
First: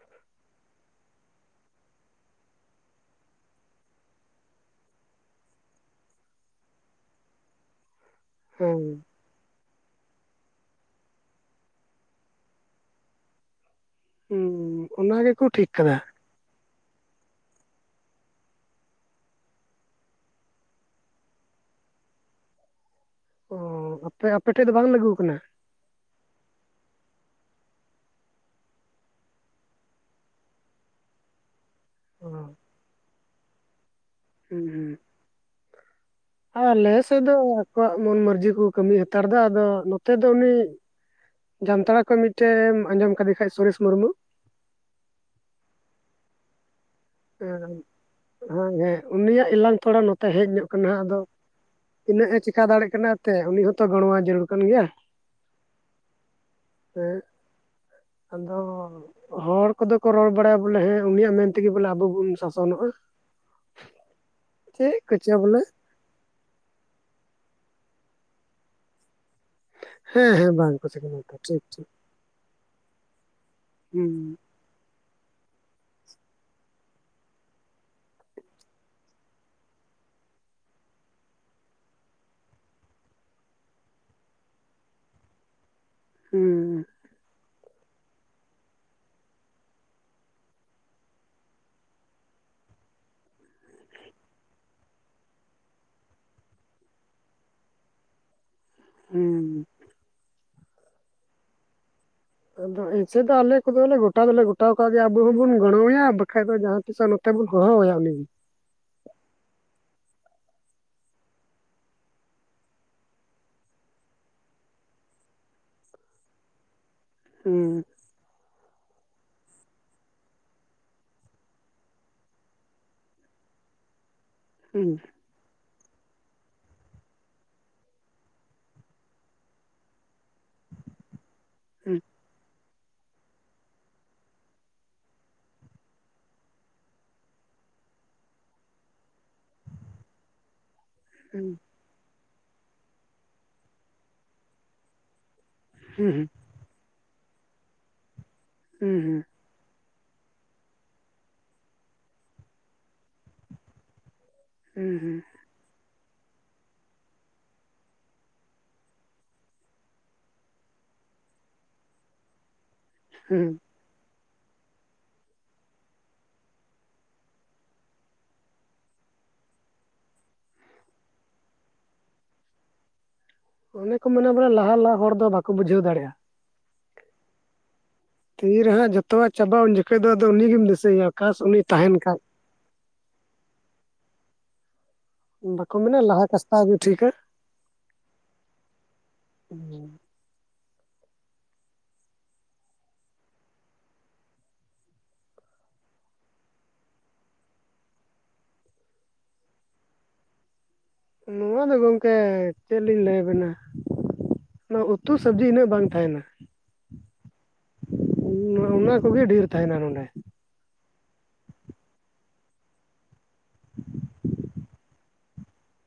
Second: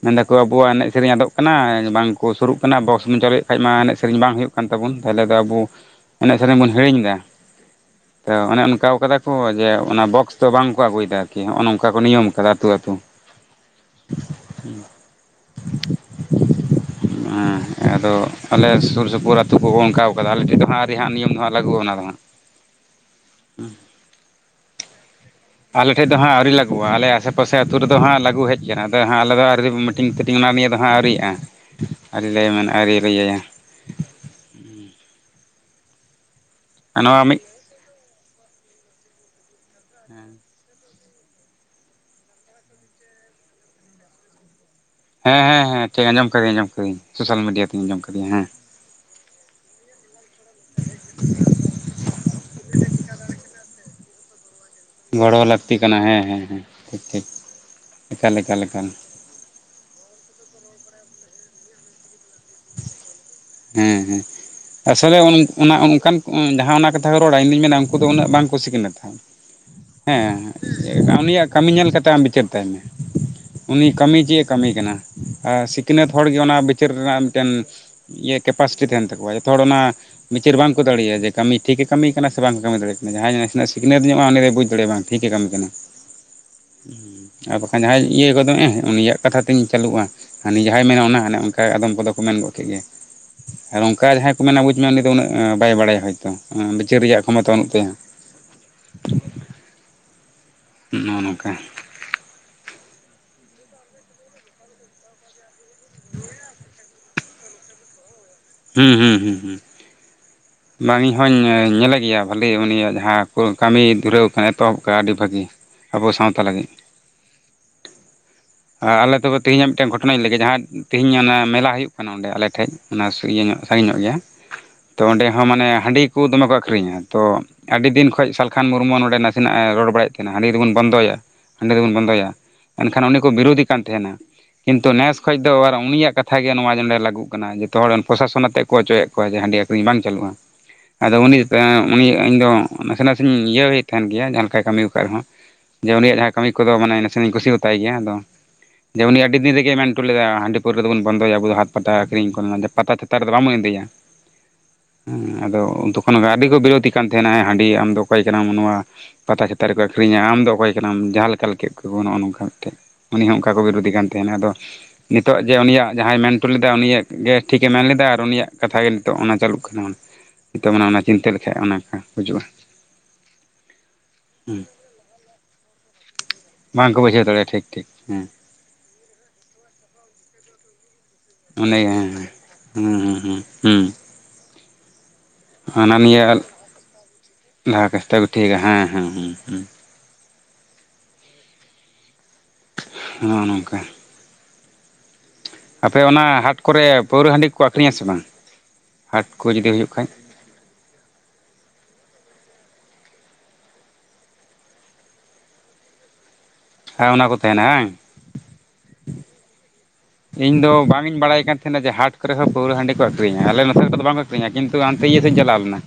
ᱢᱮᱱᱮᱫᱟᱠᱚ ᱟᱵᱚᱣᱟᱜ ᱮᱱᱮᱡ ᱥᱮᱨᱮᱧ ᱟᱫᱚᱜ ᱠᱟᱱᱟ ᱵᱟᱝᱠᱚ ᱥᱩᱨᱩᱜ ᱠᱟᱱᱟ ᱵᱚᱠᱥ ᱵᱚᱱ ᱪᱟᱹᱞᱩᱭᱮᱫ ᱠᱷᱟᱡ ᱢᱟ ᱮᱱᱮᱡ ᱥᱮᱨᱮᱧ ᱵᱟᱝ ᱦᱩᱭᱩᱜ ᱠᱟᱱᱟ ᱠᱟᱱ ᱛᱟᱵᱚᱱ ᱛᱟᱦᱚᱞᱮ ᱫᱚ ᱟᱵᱚ ᱮᱱᱮᱡ ᱥᱮᱨᱮᱧ ᱵᱚᱱ ᱦᱤᱲᱤᱧ ᱮᱫᱟ ᱛᱚ ᱚᱱᱮ ᱚᱱᱠᱟᱣ ᱠᱟᱫᱟ ᱦᱚᱸ ᱡᱮ ᱚᱱᱟ ᱵᱚᱠᱥ ᱫᱚ ᱵᱟᱝ ᱠᱚ ᱟᱹᱜᱩᱭᱮᱫᱟ ᱟᱨᱠᱤ ᱦᱚᱸ ᱚ ᱱᱚᱝᱠᱟ ᱠᱚ ᱱᱤᱭᱚᱢ ᱟᱠᱟᱫᱟ ᱟᱹᱛᱩ ᱟᱹᱛᱩ ᱦᱩᱸ ᱚᱱᱟ ᱜᱮᱠᱚ ᱴᱷᱤᱠ ᱠᱟᱫᱟ ᱦᱮ ᱟᱫᱚ ᱟᱞᱮ ᱥᱩᱨ ᱥᱩᱯᱩᱨ ᱟᱹᱛᱩ ᱠᱩ ᱠᱩ ᱚᱱᱠᱟ ᱟᱫᱚ ᱟᱞᱮ ᱴᱷᱮᱱ ᱫᱚᱦᱟᱸᱜ ᱟᱹᱣᱨᱤ ᱫᱚᱦᱟᱜ ᱱᱚᱣᱟᱹᱢ ᱫᱚᱦᱟᱜ ᱞᱟᱹᱜᱩ ᱟ ᱚᱱᱟᱫᱚ ᱦᱟᱜ ᱚᱻ ᱟᱯᱮ ᱟᱯᱮᱴᱷᱮᱡ ᱫᱚ ᱵᱟᱝ ᱞᱟᱹᱜᱩ ᱟᱠᱟᱱᱟ ᱟᱞᱮ ᱴᱷᱮᱜ ᱫᱚ ᱦᱟᱜ ᱟᱹᱣᱨᱤ ᱞᱟᱹᱜᱩᱜ-ᱟ ᱟᱞᱮ ᱟᱥᱮ ᱯᱟᱥᱮ ᱟᱹᱛᱩ ᱨᱮᱫᱚ ᱦᱟᱸᱜ ᱞᱟᱹᱜᱩ ᱦᱮᱡ ᱠᱟᱱᱟ ᱟᱫᱚ ᱦᱟᱸᱜ ᱟᱞᱮ ᱫᱚ ᱢᱤᱴ ᱴᱤᱝ ᱛᱷᱮᱴᱤᱝ ᱚᱱᱟ ᱱᱤᱭᱟᱹ ᱫᱚ ᱦᱟᱸᱜ ᱟᱹᱣᱨᱤᱭᱟᱜ-ᱟ ᱚ ᱟᱹᱣᱨᱤᱞᱮ ᱢᱮᱱ ᱟᱨ ᱟᱣᱨᱤᱞᱮ ᱤᱭᱟᱭᱟ ᱦᱩᱸ ᱟᱞᱮ ᱟᱨ ᱥᱮᱜ ᱱᱚᱣᱟ ᱫᱚ ᱢᱤᱫ ᱟᱠᱚᱣᱟᱜ ᱢᱚᱱ ᱢᱟᱨᱡᱤ ᱠᱚ ᱠᱟᱹᱢᱤ ᱦᱟᱛᱟᱲ ᱫᱟ ᱟᱫᱚ ᱱᱚᱛᱮ ᱫᱚ ᱩᱱᱤ ᱡᱟᱢᱛᱟᱲᱟ ᱠᱷᱚᱡ ᱢᱤᱫᱴᱮᱢ ᱟᱸᱡᱚᱢ ᱠᱟᱫᱮ ᱠᱷᱟᱡ ᱥᱩᱨᱮᱥ ᱢᱩᱨᱢᱩ ᱦᱮᱸ ᱦᱮᱸ ᱦᱮᱸ ᱴᱷᱤᱠ ᱟᱸᱡᱚᱢ ᱠᱟᱹᱫᱤᱭᱟᱹᱧ ᱟᱡᱚᱢ ᱠᱟᱹᱫᱤᱭᱟᱹᱧ ᱥᱚᱥᱟᱞ ᱢᱤᱰᱤᱭᱟ ᱛᱤᱧ ᱟᱸᱡᱚᱢ ᱠᱟᱫᱮᱭᱟ ᱦᱮᱸ ᱩᱱᱤᱭᱟᱜ ᱮᱞᱟᱝ ᱛᱷᱚᱲᱟ ᱱᱚᱛ ᱛᱮ ᱦᱮᱡ ᱧᱚᱜ ᱠᱟᱱᱟ ᱟᱫᱚ ᱤᱱᱟᱹ ᱦᱮ ᱪᱮᱠᱟ ᱫᱟᱲᱮᱜ ᱠᱟᱱᱟ ᱛᱮ ᱩᱱᱤ ᱦᱚᱸᱛᱚ ᱜᱚᱲᱚᱣᱟᱭ ᱡᱟᱹᱨᱩᱲ ᱠᱟᱱ ᱜᱮᱭᱟ ᱜᱚᱲᱚ ᱞᱟᱹᱠᱛᱤ ᱠᱟᱱᱟ ᱦᱮᱸ ᱦᱮᱸ ᱦᱮᱸ ᱦᱮ ᱴᱷᱤᱠ ᱮᱠᱟᱞ ᱮᱠᱟᱞ ᱮᱠᱟᱞ ᱟᱫᱚ ᱦᱚᱲ ᱠᱚᱫᱚ ᱠᱚ ᱨᱚᱲ ᱵᱟᱲᱟᱭᱟ ᱵᱚᱞᱮ ᱦᱮᱸ ᱩᱱᱤᱭᱟᱜ ᱢᱮᱱ ᱛᱮᱜᱮ ᱵᱚᱞᱮ ᱟᱵᱚ ᱵᱚᱱ ᱥᱟᱥᱚᱱᱚᱜ-ᱟ ᱦᱮᱸ ᱦᱮᱸ ᱟᱥᱚᱞᱮ ᱚᱱ ᱚᱱᱟ ᱚᱝᱠᱟᱱ ᱡᱟᱦᱟᱸ ᱚᱱᱟ ᱠᱟᱛᱷᱟ ᱠᱚ ᱨᱚᱲᱟ ᱤᱧᱫᱩᱧ ᱢᱮᱱᱟ ᱩᱱᱠᱩ ᱫᱚ ᱩᱱᱟᱹᱜ ᱵᱟᱝ ᱠᱚ ᱥᱤᱠᱷᱱᱟᱹᱛᱟ ᱦᱮᱸ ᱵᱟᱝ ᱠᱚ ᱥᱤᱠᱷᱱᱟᱹᱛᱟ ᱩᱱᱤᱭᱟᱜ ᱴᱷᱤᱠ ᱠᱟᱹᱢᱤ ᱴᱷᱤᱠ ᱧᱮᱞ ᱠᱟᱛᱮ ᱟᱢ ᱵᱤᱪᱟᱹᱨ ᱛᱟᱭ ᱢᱮ ᱩᱱᱤ ᱦᱩᱸ ᱠᱟᱹᱢᱤ ᱡᱮ ᱠᱟᱹᱢᱤ ᱠᱟᱱᱟ ᱟᱨ ᱥᱤᱠᱷᱱᱟᱹᱛ ᱦᱚᱲᱜᱮ ᱚᱱᱟ ᱵᱤᱪᱟᱹᱨ ᱨᱮᱱᱟᱜ ᱢᱤᱫᱴᱮᱱ ᱤᱭᱟᱹ ᱠᱮᱯᱟᱥᱤᱴᱤ ᱛᱟᱦᱮᱱ ᱛᱟᱠᱚᱣᱟ ᱡᱚᱛᱟ ᱦᱚᱲ ᱚᱱᱟ ᱢᱤᱪᱟᱹᱨ ᱵᱟᱝᱠᱚ ᱫᱟᱲᱮᱭᱟᱜᱼᱟ ᱡᱮ ᱠᱟᱹᱢᱤ ᱴᱷᱤᱜᱮ ᱠᱟᱹᱢᱤ ᱟᱠᱟᱱᱟ ᱥᱮ ᱵᱟᱝᱠᱚ ᱠᱟ. ᱢᱤᱫᱟᱲᱮᱭᱟᱜ ᱠᱟᱱᱟ ᱡᱟᱦᱟᱸᱭ ᱱᱟᱥᱮᱱᱟᱜ ᱥᱤᱠᱷᱱᱟᱹᱛ ᱧᱚᱜ-ᱟ ᱩᱱᱤᱫᱚᱭ ᱵᱩᱡᱽ ᱫᱟᱲᱮᱭᱟᱜ-ᱟ ᱵᱟᱝ ᱴᱷᱤᱠᱮ ᱠᱟᱹᱢᱤ ᱠᱟᱱᱟ ᱦᱩᱸ ᱟᱨ ᱵᱟᱠᱷᱟᱱ ᱡᱟᱦᱟᱸᱭ ᱤᱭᱟᱹ ᱜᱚᱫᱚ ᱮ ᱩᱱᱤᱭᱟᱜ ᱠᱟᱛᱷᱟ ᱛᱤᱧ ᱪᱟᱹᱞᱩᱜ-ᱟ᱾ ᱦᱟᱱᱤ ᱡᱟᱦᱟᱸᱭ ᱢᱮᱱᱟ ᱚᱱᱟ ᱦᱟᱱᱮ ᱚᱱᱠᱟ ᱟᱫᱚᱢ ᱠᱚᱫᱚ ᱠᱚ ᱢᱮᱱ ᱜᱚᱫ ᱠᱮᱫ ᱜᱮ ᱟᱨ ᱚᱝᱠᱟ ᱡᱟᱦᱟᱸᱭ ᱠᱚ ᱢᱮᱱᱟ ᱵᱩᱡᱽ ᱢᱮ ᱩᱱᱤ ᱫᱚ ᱩᱱᱟᱹᱜ ᱵᱟᱭ ᱵᱟᱲᱟᱭᱟ ᱦᱚᱭᱛᱚ ᱵᱤᱪᱟᱹᱨ ᱨᱮᱭᱟᱜ ᱠᱷᱚᱢᱚᱛᱟ ᱵᱟᱹᱱᱩᱜ ᱛᱟᱭᱟ᱾ ᱦᱩᱸ ᱱᱚᱜ-ᱚ ᱱᱚᱝᱠᱟ ᱟᱫᱚ ᱟᱭᱮᱮ ᱫᱚ ᱟᱞᱮ ᱠᱚᱫᱚᱞᱮ ᱜᱚᱴᱟ ᱫᱚᱞᱮ ᱜᱚᱴᱟ ᱣᱟᱠᱟᱜ ᱜᱮᱭᱟ ᱟᱵᱚ ᱦᱚᱸᱵᱚᱱ ᱜᱚᱲᱚᱣᱟᱭᱟ ᱵᱟᱠᱷᱟᱡ ᱫᱚ ᱡᱟᱦᱟᱸ ᱛᱤᱥᱚᱜ ᱱᱚ ᱛᱮ ᱵᱚᱱ ᱦᱚᱦᱚ ᱣᱟᱭᱟ ᱩᱱᱤ ᱜᱤ ᱦᱩᱸ ᱦᱩᱸ ᱦᱩᱸ ᱦᱩᱸ ᱵᱟᱝ ᱤᱧ ᱦᱚᱧ ᱧᱮᱞᱮᱜ ᱜᱮᱭᱟ ᱵᱷᱟᱹᱞᱤ ᱩᱱᱤᱭᱟᱜ ᱡᱟᱦᱟᱸ ᱠᱚ ᱠᱟᱹᱢᱤ ᱫᱷᱩᱨᱟᱹᱣ ᱟᱠᱟᱱᱟ ᱮᱛᱚᱦᱚᱵ ᱠᱟᱜ ᱟᱹᱰᱤ ᱵᱷᱟᱹᱜᱤ ᱟᱵᱚ ᱥᱟᱶᱛᱟ ᱞᱟᱹᱜᱤᱫ ᱦᱩᱸ ᱟ ᱟᱞᱮ ᱛᱚᱵᱮ ᱛᱮᱦᱤᱧᱟᱜ ᱢᱤᱫᱴᱮᱱ ᱜᱷᱚᱴᱚᱱᱟᱧ ᱞᱮᱜᱮ ᱡᱟᱦᱟᱸ ᱛᱮᱦᱤᱧ ᱚᱱᱟ ᱢᱮᱞᱟ ᱦᱩᱭᱩᱜ ᱠᱟᱱᱟ ᱚᱸᱰᱮ ᱟᱞᱮ ᱴᱷᱮᱡ ᱚᱱᱟ ᱤᱭᱟᱹ ᱧᱚᱜ ᱥᱟᱺᱜᱤᱧ ᱧᱚᱜ ᱜᱮᱭᱟ ᱦᱩᱸ ᱛᱚ ᱚᱸᱰᱮ ᱦᱚᱸ ᱢᱟᱱᱮ ᱦᱟᱺᱰᱤ ᱠᱚ ᱫᱚᱢᱮ ᱠᱚ ᱟᱹᱠᱷᱨᱤᱧᱟ ᱛᱚ ᱟᱹᱰᱤ ᱫᱤᱱ ᱠᱷᱚᱡ ᱥᱟᱞᱠᱷᱟᱱ ᱢᱩᱨᱢᱩ ᱱᱚᱰᱮ ᱱᱟᱥᱮᱱᱟᱜ-ᱮ ᱨᱚᱲ ᱵᱟᱲᱟᱭᱮᱫ ᱠᱟᱱᱟ ᱦᱟᱺᱰᱤ ᱫᱚᱵᱚᱱ ᱵᱚᱱᱫᱚᱭᱟ ᱦᱟᱺᱰᱤ ᱫᱚᱵᱚᱱ ᱦᱩᱸ ᱵᱚᱱᱫᱚᱭᱟ ᱮᱱᱠᱷᱟᱱ ᱩᱱᱤ ᱠᱚ ᱵᱤᱨᱳᱫᱮ ᱠᱟᱱ ᱛᱟᱦᱮᱱᱟ ᱠᱤᱱᱛᱩ ᱱᱮᱥ ᱠᱷᱚᱡ ᱫᱚ ᱟᱨ ᱩᱱᱤᱭᱟᱜ ᱠᱟᱛᱷᱟ ᱜᱮ ᱱᱚᱣᱟ ᱱᱚᱰᱮ ᱞᱟᱹᱜᱩᱜ ᱠᱟᱱᱟ ᱡᱚᱛᱚ ᱦᱚᱲ ᱯᱨᱚᱥᱟᱥᱚᱱ ᱟᱛᱮᱜ ᱠᱚ ᱚᱪᱚᱭᱮᱜ ᱠᱚᱣᱟ ᱡᱮ ᱦᱟᱺᱰᱤ ᱟᱹᱠᱷᱨᱤᱧ ᱵᱟᱝ ᱪᱟᱹᱞᱩᱜ-ᱟ ᱟᱫᱚ ᱩᱱᱤ [unintelligible] ᱩᱱᱤ ᱤᱧ ᱫᱚ ᱱᱟᱥᱮ ᱱᱟᱥᱮᱧ ᱤᱭᱟᱹᱭᱮᱫ ᱛᱟᱦᱮᱱ ᱜᱮᱭᱟ ᱡᱟᱦᱟᱸ ᱞᱮᱠᱟᱭ ᱠᱟᱹᱢᱤ ᱣᱠᱟᱜ ᱨᱮᱦᱚᱸ ᱡᱮ ᱦᱩᱸ ᱩᱱᱤᱭᱟᱜ ᱡᱟᱦᱟᱸ ᱠᱟᱹᱢᱤ ᱠᱚᱫᱚ ᱢᱟᱱᱮ ᱱᱟᱥᱮᱱᱟᱜ ᱤᱧ ᱠᱩᱥᱤ ᱣᱟᱛᱟᱭ ᱜᱮᱭᱟ ᱟᱫᱚ ᱦᱩᱸ ᱡᱮ ᱩᱱᱤ ᱦᱩᱸ ᱟᱹᱰᱤ ᱫᱤᱱ ᱨᱮᱜᱮ ᱢᱮᱱ ᱴᱩ ᱞᱮᱫᱟᱭ ᱦᱟᱺᱰᱤ ᱯᱟᱹᱣᱨᱟᱹ ᱫᱚᱵᱚᱱ ᱵᱚᱱᱫᱚᱭᱟ ᱟᱵᱚ ᱫᱚ ᱦᱟᱛ ᱯᱟᱛᱟ ᱟ. ᱠᱷᱨᱤᱧ ᱠᱚᱨᱮᱱᱟᱜ ᱡᱮ ᱯᱟᱛᱟ ᱪᱷᱟᱛᱟ ᱨᱮᱫᱚ ᱵᱟᱝᱵᱚᱱ ᱤᱫᱤᱭᱟ᱾ ᱦᱩᱸ ᱟᱫᱚ ᱩᱱ ᱛᱚᱠᱷᱚᱱ ᱜᱮ ᱟᱹᱰᱤ ᱠᱚ ᱵᱤᱨᱚᱫᱮ ᱠᱟᱱ ᱛᱟᱦᱮᱱᱟ ᱦᱮᱸ ᱦᱟᱺᱰᱤ ᱟᱢᱫᱚ ᱚᱠᱚᱭ ᱠᱟᱱᱟᱢ ᱱᱚᱶᱟ ᱯᱟᱛᱟ ᱪᱷᱟᱛᱟ ᱨᱮᱠᱚ ᱟᱹᱠᱷᱨᱤᱧᱟ ᱟᱢᱫᱚ ᱚᱠᱚᱭ ᱠᱟᱱᱟᱢ ᱡᱟᱦᱟᱸ ᱞᱮᱠᱟ ᱠᱮᱫ ᱠᱚ ᱱᱚᱜ-ᱚ ᱱᱚᱝᱠᱟ ᱢᱤᱫᱴᱮᱱ ᱩᱱᱤ ᱦᱚᱸ ᱦᱩᱸ ᱚᱝᱠᱟ ᱠᱚ ᱵᱤᱨᱚᱫᱷᱤ ᱠᱟᱱ ᱛᱟᱦᱮᱱᱟ ᱟᱫᱚ ᱱᱤᱛᱚᱜ ᱡᱮ ᱩᱱᱤᱭᱟᱜ ᱡᱟᱦᱟᱸᱭ ᱢᱮᱱᱴᱚ ᱞᱮᱫᱟ ᱩᱱᱤᱭᱟᱜ ᱜᱮ ᱴᱷᱤᱠᱮ ᱢᱮᱱ ᱞᱮᱫᱟ ᱟᱨ ᱩᱱᱤᱭᱟᱜ ᱠᱟᱛᱷᱟ ᱜᱮ ᱱᱤᱛᱚᱜ ᱚᱱᱟ ᱪᱟᱹᱞᱩᱜ [unintelligible] ᱱᱤᱛᱚᱜ ᱢᱟᱱᱮ ᱚᱱᱟ ᱪᱤᱱᱛᱟᱹ ᱞᱮᱠᱷᱟᱡ ᱚᱱᱟ ᱠᱚᱦᱚᱸ ᱦᱩᱡᱩᱜ-ᱟ ᱚᱱᱮ ᱠᱚ ᱢᱮᱱᱟ ᱵᱚᱞᱮ ᱞᱟᱦᱟ ᱞᱟᱦᱟ ᱦᱚᱲ ᱫᱚ ᱵᱟᱠᱚ ᱵᱩᱡᱷᱟᱹᱣ ᱫᱟᱲᱮᱭᱟ ᱵᱟᱝᱠᱚ ᱵᱩᱡᱷᱟᱹᱣ ᱫᱟᱲᱮ ᱴᱷᱤᱠ ᱴᱷᱤᱠ ᱦᱮᱸ ᱛᱤᱨᱮ ᱦᱟᱸᱜ ᱡᱚᱛᱚᱣᱟᱜ ᱪᱟᱵᱟᱜ-ᱟ ᱩᱱ ᱡᱚᱠᱷᱚᱡ ᱫᱚ ᱟᱫᱚ ᱩᱱᱤᱜᱮᱢ ᱫᱤᱥᱟᱹᱭᱮᱭᱟ ᱚᱱᱮ ᱦᱩᱸ ᱦᱩᱸ ᱦᱩᱸ ᱦᱩᱸ ᱵᱟᱠᱚ ᱦᱟᱱᱟ ᱢᱮᱱᱟ ᱞᱟᱦᱟ ᱱᱤᱭᱟᱹ ᱠᱟᱥᱛᱟᱣ ᱜᱮ ᱴᱷᱤᱠᱟ ᱞᱟᱦᱟ [unintelligible] ᱦᱮᱸ ᱦᱮᱸ ᱦᱩᱸ ᱦᱩᱸ ᱱᱚᱜ-ᱚ ᱱᱚᱝᱠᱟ ᱟᱯᱮ ᱚᱱᱟ ᱦᱟᱴ ᱠᱚᱨᱮ ᱯᱟᱹᱣᱨᱟᱹ ᱦᱟᱺᱰᱤ ᱠᱚ ᱟᱹᱠᱷᱨᱤᱧᱟ ᱥᱮ ᱵᱟᱝ ᱦᱟᱴ ᱠᱚ ᱡᱩᱫᱤ ᱦᱩᱭᱩᱜ ᱠᱷᱟᱡ ᱱᱚᱶᱟ ᱫᱚ ᱜᱚᱝᱠᱮ ᱪᱮᱫ ᱞᱤᱧ ᱞᱟᱹᱭ ᱟᱵᱮᱱᱟ᱾ ᱱᱟᱶᱟ ᱩᱛᱩ ᱥᱟᱵᱡᱤ ᱤᱱᱟᱹᱜ ᱵᱟᱝ ᱛᱟᱦᱮᱱᱟ᱾ ᱦᱮᱸ ᱚᱱᱟ ᱠᱚ ᱛᱟᱦᱮᱱᱟ ᱦᱟᱝ᱾ ᱚᱱᱟ ᱠᱚᱜᱮ ᱰᱷᱤᱨ ᱛᱟᱦᱮᱱᱟ ᱱᱚᱱᱰᱮ᱾ ᱤᱧ ᱫᱚ ᱵᱟᱝᱤᱧ ᱵᱟᱲᱟᱭ ᱠᱟᱱ ᱛᱟᱦᱮᱱᱟ ᱡᱮ ᱦᱟᱴ ᱠᱚᱨᱮ ᱦᱚᱸ ᱯᱟᱹᱣᱨᱟᱹ ᱦᱟᱺᱰᱤ ᱠᱚ ᱟ. ᱠᱷᱨᱤᱧᱟ ᱟᱞᱮ ᱱᱚᱛᱮ ᱨᱮ ᱫᱚ ᱵᱟᱝᱠᱚ᱾ ᱟ. ᱠᱷᱨᱤᱧᱟ ᱠᱤᱱᱛᱩ ᱦᱟᱱᱛᱮ ᱤᱭᱟᱹ ᱥᱮᱫᱤᱧ ᱪᱟᱞᱟᱣ ᱞᱮᱱᱟ᱾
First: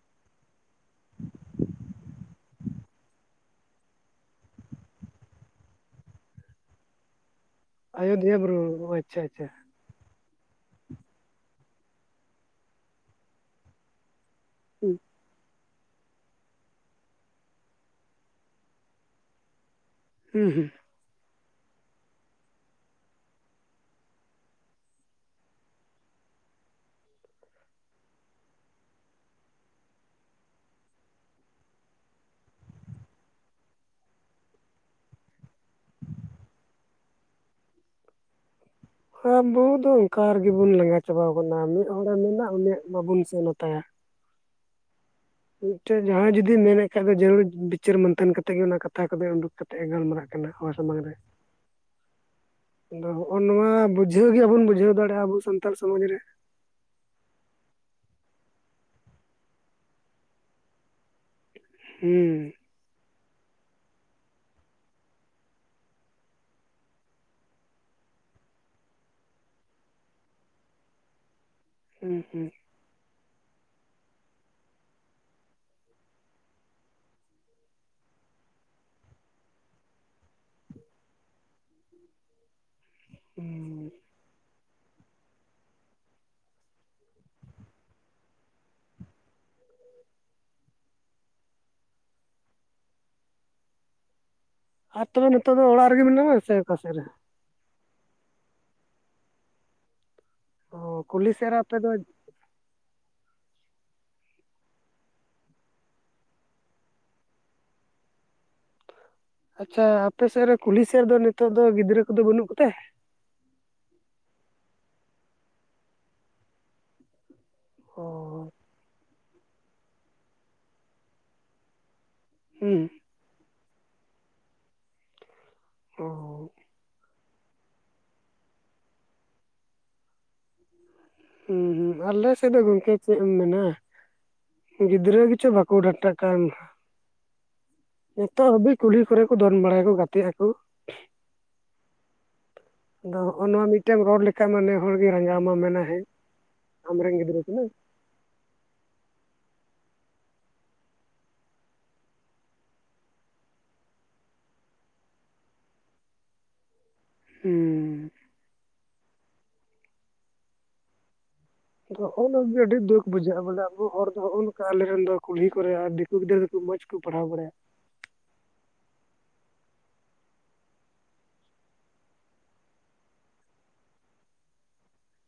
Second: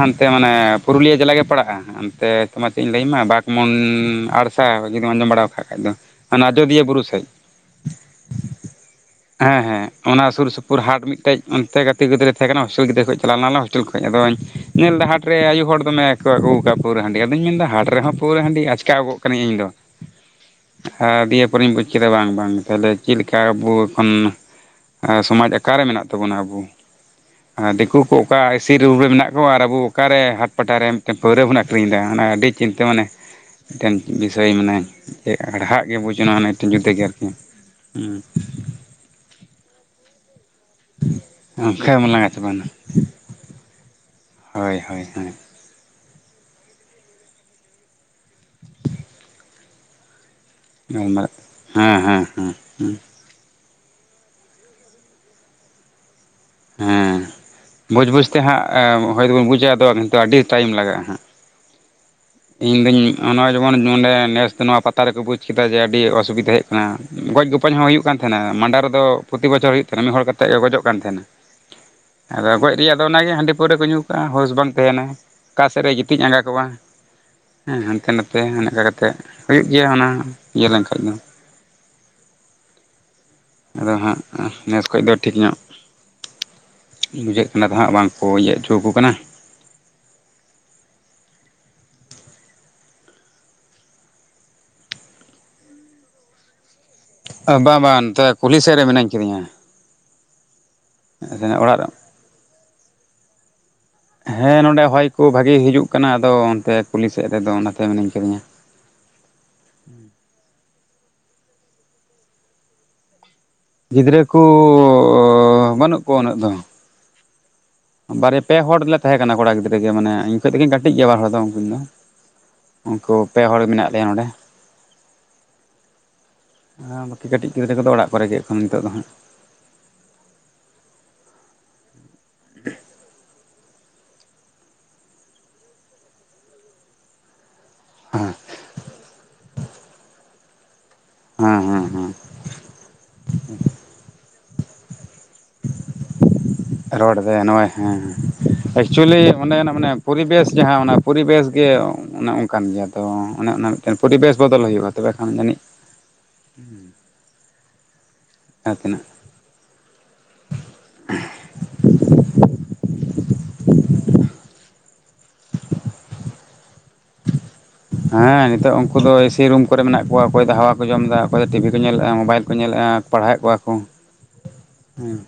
ᱦᱟᱱᱛᱮ ᱢᱟᱱᱮ ᱯᱩᱨᱩᱞᱤᱭᱟᱹ ᱡᱮᱞᱟ ᱜᱮ ᱯᱟᱲᱟᱜᱼᱟ ᱦᱟᱱᱛᱮ ᱛᱚᱢᱟ ᱪᱮᱫ ᱤᱧ ᱞᱟᱹᱭ ᱟᱢᱟ ᱵᱟ ᱢᱚᱱ ᱟᱲᱥᱟ ᱡᱩᱫᱤᱢ ᱟᱸᱡᱚᱢ ᱵᱟᱲᱟᱣᱟᱠᱟᱫ ᱠᱷᱟᱡ ᱫᱚ ᱚᱱᱟ ᱟᱡᱚᱫᱤᱭᱟᱹ ᱵᱩᱨᱩ ᱥᱮᱫ᱾ ᱟᱭᱚᱫᱷᱭᱟ ᱵᱩᱨᱩ ᱱᱚᱜᱼᱚ ᱦᱮᱸ ᱦᱮᱸ᱾ ᱚᱱᱟ ᱥᱩᱨ ᱥᱩᱯᱩᱨ ᱦᱟᱴ ᱢᱤᱫᱴᱮᱡ ᱚᱱᱛᱮ ᱜᱟᱛᱮ ᱜᱤᱫᱽᱨᱟᱹ ᱛᱟᱦᱮᱸ ᱠᱟᱱᱟ ᱦᱳᱥᱴᱮᱞ ᱜᱤᱫᱽᱨᱟᱹ ᱠᱷᱚᱱ ᱪᱟᱞᱚᱣ ᱞᱮᱱᱟ ᱞᱮ ᱦᱳᱥᱴᱮᱞ ᱠᱷᱚᱡ ᱟᱫᱚᱧ᱾ ᱧᱮᱞ ᱫᱟ ᱦᱩᱸ ᱦᱟᱴ ᱨᱮ ᱟᱭᱩ ᱦᱚᱲ ᱫᱚᱢᱮ᱾ ᱠᱚ ᱟᱹᱜᱩ ᱣᱟᱠᱟᱼᱟ ᱯᱟᱹᱣᱨᱟᱹ ᱦᱟᱺᱰᱤ ᱟᱫᱚᱧ ᱢᱮᱱᱫᱟ ᱦᱟᱴ ᱨᱮᱦᱚᱸ ᱯᱟᱹᱣᱨᱟᱹ ᱦᱟᱺᱰᱤ ᱟᱪᱠᱟᱣ ᱜᱚᱜ ᱠᱟᱹᱱᱤᱧ ᱤᱧᱫᱚ᱾ ᱦᱩᱸ ᱦᱩᱸ᱾ ᱟᱨ ᱫᱤᱭᱮ ᱯᱚᱨᱮᱧ ᱵᱩᱡ ᱠᱮᱫᱟ ᱵᱟᱝ ᱵᱟᱝ ᱛᱟᱦᱞᱮ᱾ ᱪᱮᱫ ᱞᱮᱠᱟ ᱟᱵᱚ ᱮᱠᱷᱚᱱ ᱥᱚᱢᱟᱡᱽ ᱟᱠᱟᱨᱮ ᱢᱮᱱᱟᱜ ᱛᱟᱵᱚᱱᱟ ᱟᱵᱚ᱾ ᱟᱨ ᱫᱤᱠᱩ ᱠᱚ ᱚᱠᱟ ᱤᱥᱤ ᱨᱩᱢ ᱨᱮ ᱢᱮᱱᱟᱜ ᱠᱚᱣᱟ ᱟᱨ ᱟᱵᱚ ᱚᱠᱟ ᱨᱮ ᱦᱟᱴ ᱯᱟᱴᱟ ᱨᱮ ᱢᱤᱫ ᱴᱮᱱ᱾ ᱯᱟᱹᱣᱨᱟᱹ ᱵᱚᱱ ᱟᱹᱠᱷᱨᱤᱧ ᱫᱟ ᱢᱟᱱᱮ ᱟᱹᱰᱤ ᱪᱤᱱᱛᱟᱹ ᱢᱟᱱᱮ ᱢᱤᱫᱴᱮᱱ ᱵᱤᱥᱚᱭ ᱢᱟᱱᱮ᱾ ᱟᱹᱲᱦᱟᱜ ᱜᱮ ᱵᱩᱡ ᱮᱱᱟ ᱢᱟᱱᱮ ᱢᱤᱫᱴᱮᱱ ᱡᱩᱫᱟ ᱜᱮ ᱟᱨᱠᱤ ᱦᱩᱸ᱾ ᱟᱵᱚ ᱫᱚ ᱚᱱᱠᱟ ᱨᱮᱜᱮ ᱵᱚᱱ ᱞᱟᱸᱜᱟ ᱪᱟᱵᱟᱣ ᱟᱠᱟᱱᱟ ᱚᱱᱠᱟ ᱢᱤᱫ ᱜᱮᱵᱚᱱ ᱦᱚᱲᱮ ᱞᱟᱸᱜᱟ ᱢᱮᱱᱟ ᱪᱟᱵᱟᱭᱮᱱᱟ ᱩᱱᱤᱭᱟᱜ ᱵᱟᱵᱚᱱ ᱥᱮᱱ ᱟᱛᱟᱭᱟ᱾ ᱦᱳᱭ ᱦᱳᱭ ᱦᱳᱭ᱾ ᱢᱤᱫᱴᱮᱱ ᱡᱟᱦᱟᱭ ᱡᱩᱫᱤ ᱢᱮᱱᱮᱜ ᱠᱷᱟᱭ ᱫᱚ ᱡᱟᱹᱨᱩᱲ ᱵᱤᱪᱟᱹᱨ ᱢᱟᱱᱛᱷᱟᱱ ᱠᱟᱛᱮ ᱜᱮ ᱚᱱᱟ ᱠᱟᱛᱷᱟ ᱠᱚᱫᱚᱭ ᱩᱰᱩᱠ ᱠᱟᱛᱮ ᱮ ᱜᱟᱞᱢᱟᱨᱟᱜ᱾ ᱦᱚᱲ ᱥᱟᱢᱟᱝ ᱨᱮ ᱜᱟᱞᱢᱟᱨᱟᱜ ᱦᱮᱸ ᱦᱮᱸ ᱦᱮᱸ ᱟᱫᱚ ᱦᱚᱸ ᱱᱚᱣᱟ ᱵᱩᱡᱷᱟᱹᱣ ᱜᱮ ᱵᱟᱵᱚᱱ ᱵᱩᱡᱷᱟᱹᱣ ᱫᱟᱲᱮᱭᱟᱜᱼᱟ ᱟᱵᱚ ᱥᱟᱱᱛᱟᱞ ᱥᱚᱢᱟᱡᱽ ᱨᱮ᱾ ᱦᱮᱸ ᱵᱩᱡᱽ ᱵᱩᱡᱽ ᱛᱮ ᱦᱟᱸᱜ ᱦᱚᱭ ᱛᱚᱵᱚᱱ ᱵᱩᱡᱟ ᱟᱫᱚ ᱠᱤᱱᱛᱩ ᱟᱹᱰᱤ ᱴᱟᱭᱤᱢ ᱞᱟᱜᱟᱜᱼᱟ ᱦᱟᱸᱜ᱾ ᱦᱩᱸ᱾ ᱤᱧᱫᱚᱧ ᱱᱚᱜᱼᱚᱭ ᱡᱮᱢᱚᱱ ᱱᱚᱸᱰᱮ ᱱᱮᱥ ᱫᱚ ᱱᱚᱣᱟ ᱯᱟᱛᱟ ᱨᱮᱠᱚ ᱵᱩᱡ ᱠᱮᱫᱟ ᱡᱮ ᱟᱹᱰᱤ ᱚᱥᱩᱵᱤᱫᱷᱟ ᱦᱮᱡ᱾ ᱜᱚᱡ ᱜᱚᱯᱚᱡ ᱦᱚᱸ ᱦᱩᱭᱩᱜ ᱠᱟᱱ ᱛᱟᱦᱮᱱᱟ ᱢᱟᱸᱰᱟᱨ ᱫᱚ ᱯᱨᱚᱛᱤ ᱵᱚᱪᱷᱚᱨ ᱦᱩᱭᱩᱜ ᱛᱟᱦᱮᱱᱟ ᱢᱤᱫ ᱦᱚᱲ ᱠᱟᱛᱮ ᱠᱚ ᱜᱚᱡᱚᱜ ᱠᱟᱱ ᱛᱟᱦᱮᱱᱟ᱾ ᱦᱩᱸ ᱦᱩᱸ ᱟᱫᱚ ᱜᱚᱡ ᱨᱮᱭᱟᱜ᱾ ᱟᱫᱚ ᱚᱱᱟᱜᱮ ᱦᱟᱺᱰᱤ ᱯᱟᱹᱣᱨᱟᱹ ᱠᱚ ᱧᱩ ᱠᱟᱜᱼᱟ ᱦᱳᱥ ᱵᱟᱝ ᱛᱟᱦᱮᱱᱟ ᱚᱠᱟᱥᱮᱫ ᱨᱮᱭ ᱜᱤᱛᱤᱡ ᱟᱸᱜᱟ ᱠᱚᱜᱼᱟ᱾ ᱦᱮᱸ ᱦᱟᱱᱛᱮ ᱱᱟᱛᱮ ᱚᱱᱮ ᱚᱱᱠᱟ ᱠᱟᱛᱮ ᱦᱩᱭᱩᱜ ᱜᱮᱭᱟ ᱚᱱᱟ ᱤᱭᱟᱹ ᱞᱮᱱᱠᱷᱟᱭ ᱫᱚ᱾ ᱦᱩᱸ ᱟᱫᱚ ᱦᱟᱸᱜ᱾ ᱱᱮᱥ ᱠᱷᱚᱭ ᱫᱚ ᱴᱷᱤᱠ ᱧᱚᱜ ᱵᱩᱡᱷᱟᱹᱜ ᱠᱟᱱᱟ ᱟᱫᱚᱦᱟᱜ ᱵᱟᱝᱠᱚ ᱤᱭᱟᱹ ᱚᱪᱚ ᱠᱚ ᱠᱟᱱᱟ᱾ ᱟᱨ ᱛᱚᱵᱮ ᱱᱤᱛᱚᱜ ᱫᱚ ᱚᱲᱟᱜ ᱨᱮᱜᱮ ᱢᱮᱱᱟᱢᱟ ᱥᱮ ᱚᱠᱟ ᱥᱮᱫ ᱨᱮ? ᱵᱟ ᱵᱟ ᱱᱚᱛᱮ ᱠᱩᱞᱦᱤ ᱥᱮᱫ ᱨᱮ ᱢᱤᱱᱟᱹᱧ ᱠᱟᱫᱤᱧᱟ᱾ ᱚᱸ ᱠᱩᱞᱦᱤ ᱥᱮᱨᱮ ᱚᱲᱟᱜ ᱨᱮ ᱟᱯᱮᱫᱚ᱾ ᱦᱮᱸ ᱱᱚᱸᱰᱮ ᱦᱚᱭ ᱠᱚ ᱵᱷᱟᱜᱤ ᱦᱤᱡᱩᱜ ᱠᱟᱱᱟ ᱟᱫᱚ ᱚᱱᱛᱮ ᱠᱩᱞᱤ ᱥᱮᱫ ᱨᱮᱫᱚ ᱚᱱᱟᱛᱮ ᱢᱤᱱᱟᱹᱧ ᱠᱟᱫᱤᱧᱟ᱾ ᱟᱪᱷᱟ ᱟᱯᱮ ᱥᱮᱫ ᱨᱮ ᱠᱩᱞᱦᱤ ᱥᱮᱫ ᱨᱮᱫᱚ ᱱᱤᱛᱚᱜ ᱫᱚ ᱜᱤᱫᱽᱨᱟᱹ ᱠᱚᱫᱚ ᱵᱟᱹᱱᱩᱜ ᱠᱚᱛᱮ? ᱜᱤᱫᱽᱨᱟᱹ ᱠᱚᱻ ᱵᱟᱹᱱᱩᱜ ᱠᱚᱣᱟ ᱩᱱᱟᱹᱜ ᱫᱚ᱾ ᱵᱟᱨᱮ ᱚ ᱯᱮ ᱦᱚᱲᱞᱮ ᱛᱟᱦᱮᱸ ᱠᱟᱱᱟ ᱠᱚᱲᱟ ᱜᱤᱫᱽᱨᱟᱹ ᱜᱮ ᱢᱟᱱᱮ ᱤᱧ ᱠᱷᱚᱡ ᱫᱚᱜᱤᱧ ᱠᱟᱹᱴᱤᱡ ᱜᱮᱭᱟ ᱵᱟᱨ ᱦᱚᱲ ᱫᱚ ᱩᱱᱠᱤᱱ ᱫᱚ᱾ ᱦᱩᱸ᱾ ᱩᱱᱠᱩ ᱯᱮ ᱦᱚᱲ ᱢᱮᱱᱟᱜ ᱞᱮᱭᱟ ᱱᱚᱸᱰᱮ᱾ ᱚᱻ ᱦᱮᱸ ᱵᱟᱹᱠᱤ ᱠᱟᱹᱴᱤᱡ ᱜᱤᱫᱽᱨᱟᱹ ᱠᱚᱫᱚ ᱚᱲᱟᱜ ᱠᱚᱨᱮᱜᱮ ᱱᱤᱛᱚᱜ ᱫᱚ ᱦᱟᱸᱜ᱾ ᱦᱩᱸ ᱦᱩᱸ ᱟᱞᱮ ᱥᱮᱫ ᱫᱚ ᱜᱚᱝᱠᱮ ᱪᱮᱫ ᱮᱢ ᱢᱮᱱᱟ᱾ ᱜᱤᱫᱽᱨᱟᱹ ᱜᱮᱪᱚ ᱵᱟᱠᱚ ᱰᱟᱴᱟ ᱠᱟᱱ ᱱᱤᱛᱚᱜ ᱦᱟᱹᱵᱤᱡ ᱠᱩᱲᱦᱤ ᱠᱚᱨᱮ ᱠᱚ᱾ ᱫᱚᱱ ᱵᱟᱲᱟᱭᱟ ᱠᱚ ᱜᱟᱛᱮᱜ ᱟᱠᱚ᱾ ᱦᱮᱸ ᱦᱮᱸ ᱦᱮᱸ᱾ ᱟᱫᱚ ᱦᱚᱜᱼᱚ ᱱᱚᱣᱟ ᱢᱤᱫᱴᱮ ᱨᱚᱲ ᱞᱮᱠᱷᱟ ᱢᱟ ᱱᱮ ᱦᱚᱲᱜᱮᱭ ᱨᱟᱸᱜᱟᱣ ᱟᱢᱟ ᱢᱮᱱᱟ ᱦᱮᱸ᱾ ᱨᱚᱲ ᱟᱢᱨᱮᱱ ᱜᱤᱫᱽᱨᱟᱹ ᱫᱚᱭ ᱠᱟᱱᱟᱭ ᱱᱚᱭᱟᱜ ᱦᱮᱸ᱾ ᱮᱠᱪᱩᱭᱮᱞᱤ ᱚᱸᱱᱮᱱᱟᱜ ᱢᱟᱱᱮ ᱯᱚᱨᱤᱵᱮᱥ ᱡᱟᱦᱟᱸ ᱚᱱᱟ ᱯᱚᱨᱤᱵᱮᱥ ᱜᱮ ᱚᱱᱮ ᱚᱱᱠᱟᱱ ᱜᱮᱭᱟ ᱛᱚ ᱚᱱᱮ ᱚᱱᱟ ᱯᱚᱨᱤᱵᱮᱥ ᱵᱚᱫᱚᱞ ᱦᱩᱭᱩᱜᱼᱟ ᱛᱚᱵᱮ ᱠᱷᱟᱱ ᱡᱟᱹᱱᱤᱡ ᱦᱮᱸ ᱚ ᱡᱟᱦᱟᱸ ᱛᱮᱱᱟᱜ ᱟᱫᱚ ᱱᱚᱜᱼᱚ ᱱᱚᱣᱟ ᱜᱮ ᱟᱹᱰᱤ ᱫᱩᱠ ᱱᱚᱱᱟ ᱜᱮ ᱵᱩᱡᱷᱟᱹᱜᱼᱟ ᱵᱚᱞᱮ ᱟᱵᱚ ᱦᱚᱲ ᱫᱚ ᱱᱚᱜᱼ ᱱᱚᱝᱠᱟ ᱟᱞᱨᱮᱱ ᱫᱚ ᱠᱩᱞᱦᱤ ᱠᱚᱨᱮ ᱫ ᱩᱱ ᱜᱤᱫᱨᱟᱹ ᱠᱚ ᱢᱚᱡᱽ ᱠᱚ ᱯᱟᱲᱦᱟᱣ ᱵᱟᱲᱟᱭᱟ ᱦᱮᱸ ᱱᱤᱛᱚᱜ ᱩᱱᱠᱩ ᱫᱚ ᱮᱥᱤ ᱨᱩᱢ ᱠᱚᱨᱮ ᱦᱮ ᱱᱤᱭᱟ ᱛᱟ ᱫᱚ ᱤᱥᱤ ᱨᱩᱢ ᱠᱚᱨᱮ ᱢᱮᱱᱟᱜ ᱠᱚᱣᱟ ᱚᱠᱚᱭ ᱫᱚ ᱦᱟᱣᱟ ᱠᱚ ᱡᱚᱢᱫᱟ ᱚᱠᱚᱭ ᱫᱚ ᱴᱤᱵᱷᱤ ᱠᱚ ᱧᱮᱞᱮᱫᱼᱟ ᱢᱳᱵᱟᱭᱤᱞ ᱠᱚ ᱧᱮᱞᱮᱫᱼᱟ ᱯᱟᱲᱦᱟᱣᱮᱫ ᱠᱚᱣᱟ ᱠᱚ ᱦᱮᱸ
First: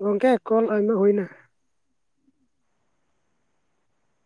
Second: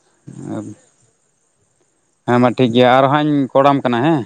ᱜᱚᱝᱠᱮ ᱠᱚᱞ ᱟᱭᱢᱟ ᱦᱩᱭᱱᱟ ᱦᱮᱸ ᱢᱟ ᱴᱷᱤᱠ ᱜᱮᱭᱟ ᱟᱨ ᱦᱟᱸᱜ ᱤᱧ ᱠᱚᱲᱟᱢ ᱠᱟᱱᱟ ᱦᱮᱸ